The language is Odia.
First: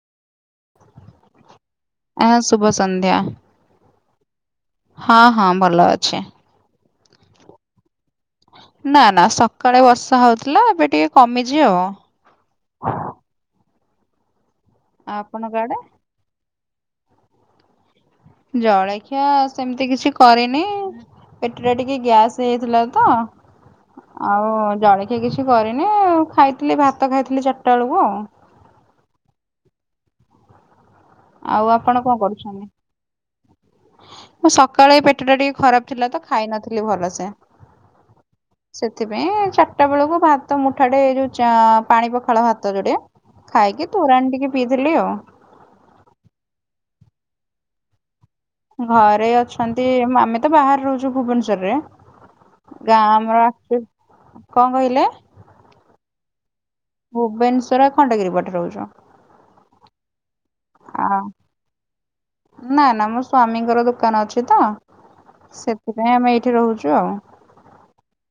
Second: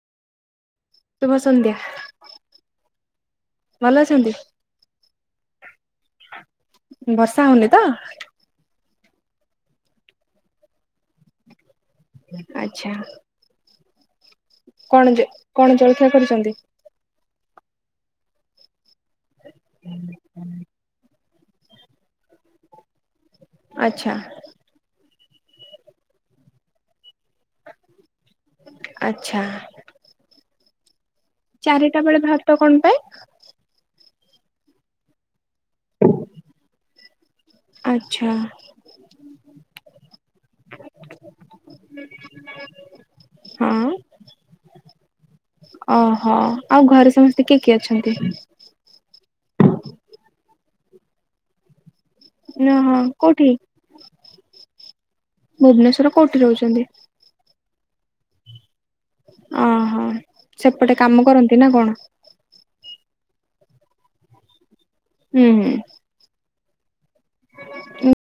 ଶୁଭ ସନ୍ଧ୍ୟା। ଆ ଶୁଭ ସନ୍ଧ୍ୟା। ଭଲ ଅଛନ୍ତି? ହଁ ହଁ ଭଲ ଅଛି। ବର୍ଷା ହଉନି ତ? ନା ନା ସକାଳେ ବର୍ଷା ହଉଥିଲା ଏବେ ଟିକେ କମିଚି ଆଉ। ଆଚ୍ଛା। କଣ ଯେ ଆପଣଙ୍କ ଆଡେ? କଣ ଜଳଖିଆ କରିଚନ୍ତି? ଜଳଖିଆ ସେମିତି କିଛି କରିନି। ପେଟରେ ଟିକେ ଗ୍ୟାସ୍ ହେଇଥିଲା ତ ଆଛା। ଆଉ ଜଳଖିଆ କିଛି କରିନୁ, ଖାଇଥିଲି ଭାତ ଖାଇଥିଲି ଚାରିଟା ବେଳକୁ ଆଉ। ଆଚ୍ଛା। ଆଉ ଆପଣ ଚାରିଟା କଣ ବେଳେ ଭାତ କରୁଛନ୍ତି? କଣ ପାଇଁ ମୁଁ ସକାଳେ ଏଇ ପେଟଟା ଟିକେ ଖରାପ ଥିଲା ତ ଖାଇ ନଥିଲି ଭଲସେ। ଆଚ୍ଛା। ସେଥିପାଇଁ ଚାରିଟା ବେଳକୁ ଭାତ ମୁଠାଟେ ଏ ଯୋଉ ଚା ପାଣି ପଖାଳ ଭାତ ଜୋଡିଏ ଖାଇକି ହଁ ତୋରାଣି ଟିକେ ପିଇଥିଲି ଆଉ। ଓହୋଃ, ଆଉ ଘରେ ସମସ୍ତେ କିଏ କିଏ ଅଛନ୍ତି? ଘରେ ଅଛନ୍ତି ଆମେ ତ ବାହାରେ ରହୁଛୁ ଭୁବନେଶ୍ୱରରେ। ଓହୋ ଗାଁ ଆମର କୋଉଠି ଆସୁ, କଣ କହିଲେ? ଭୁବନେଶ୍ବରର କୋଉଠି ରହୁଛନ୍ତି? ଭୁବନେଶ୍ବର ଖଣ୍ଡଗିରି ପଟେ ରହୁଛୁ। ଓହୋଃ ସେପଟେ ଆ କାମ କରନ୍ତି ନା କଣ? ନା ନା ମୋ ସ୍ଵାମୀଙ୍କର ଦୋକାନ ଅଛି ତ ହୁଁ ସେଥି ନାଇଁ ଆମେ ଏଇଠି ରହୁଛୁ ଆଉ। ହୁଁ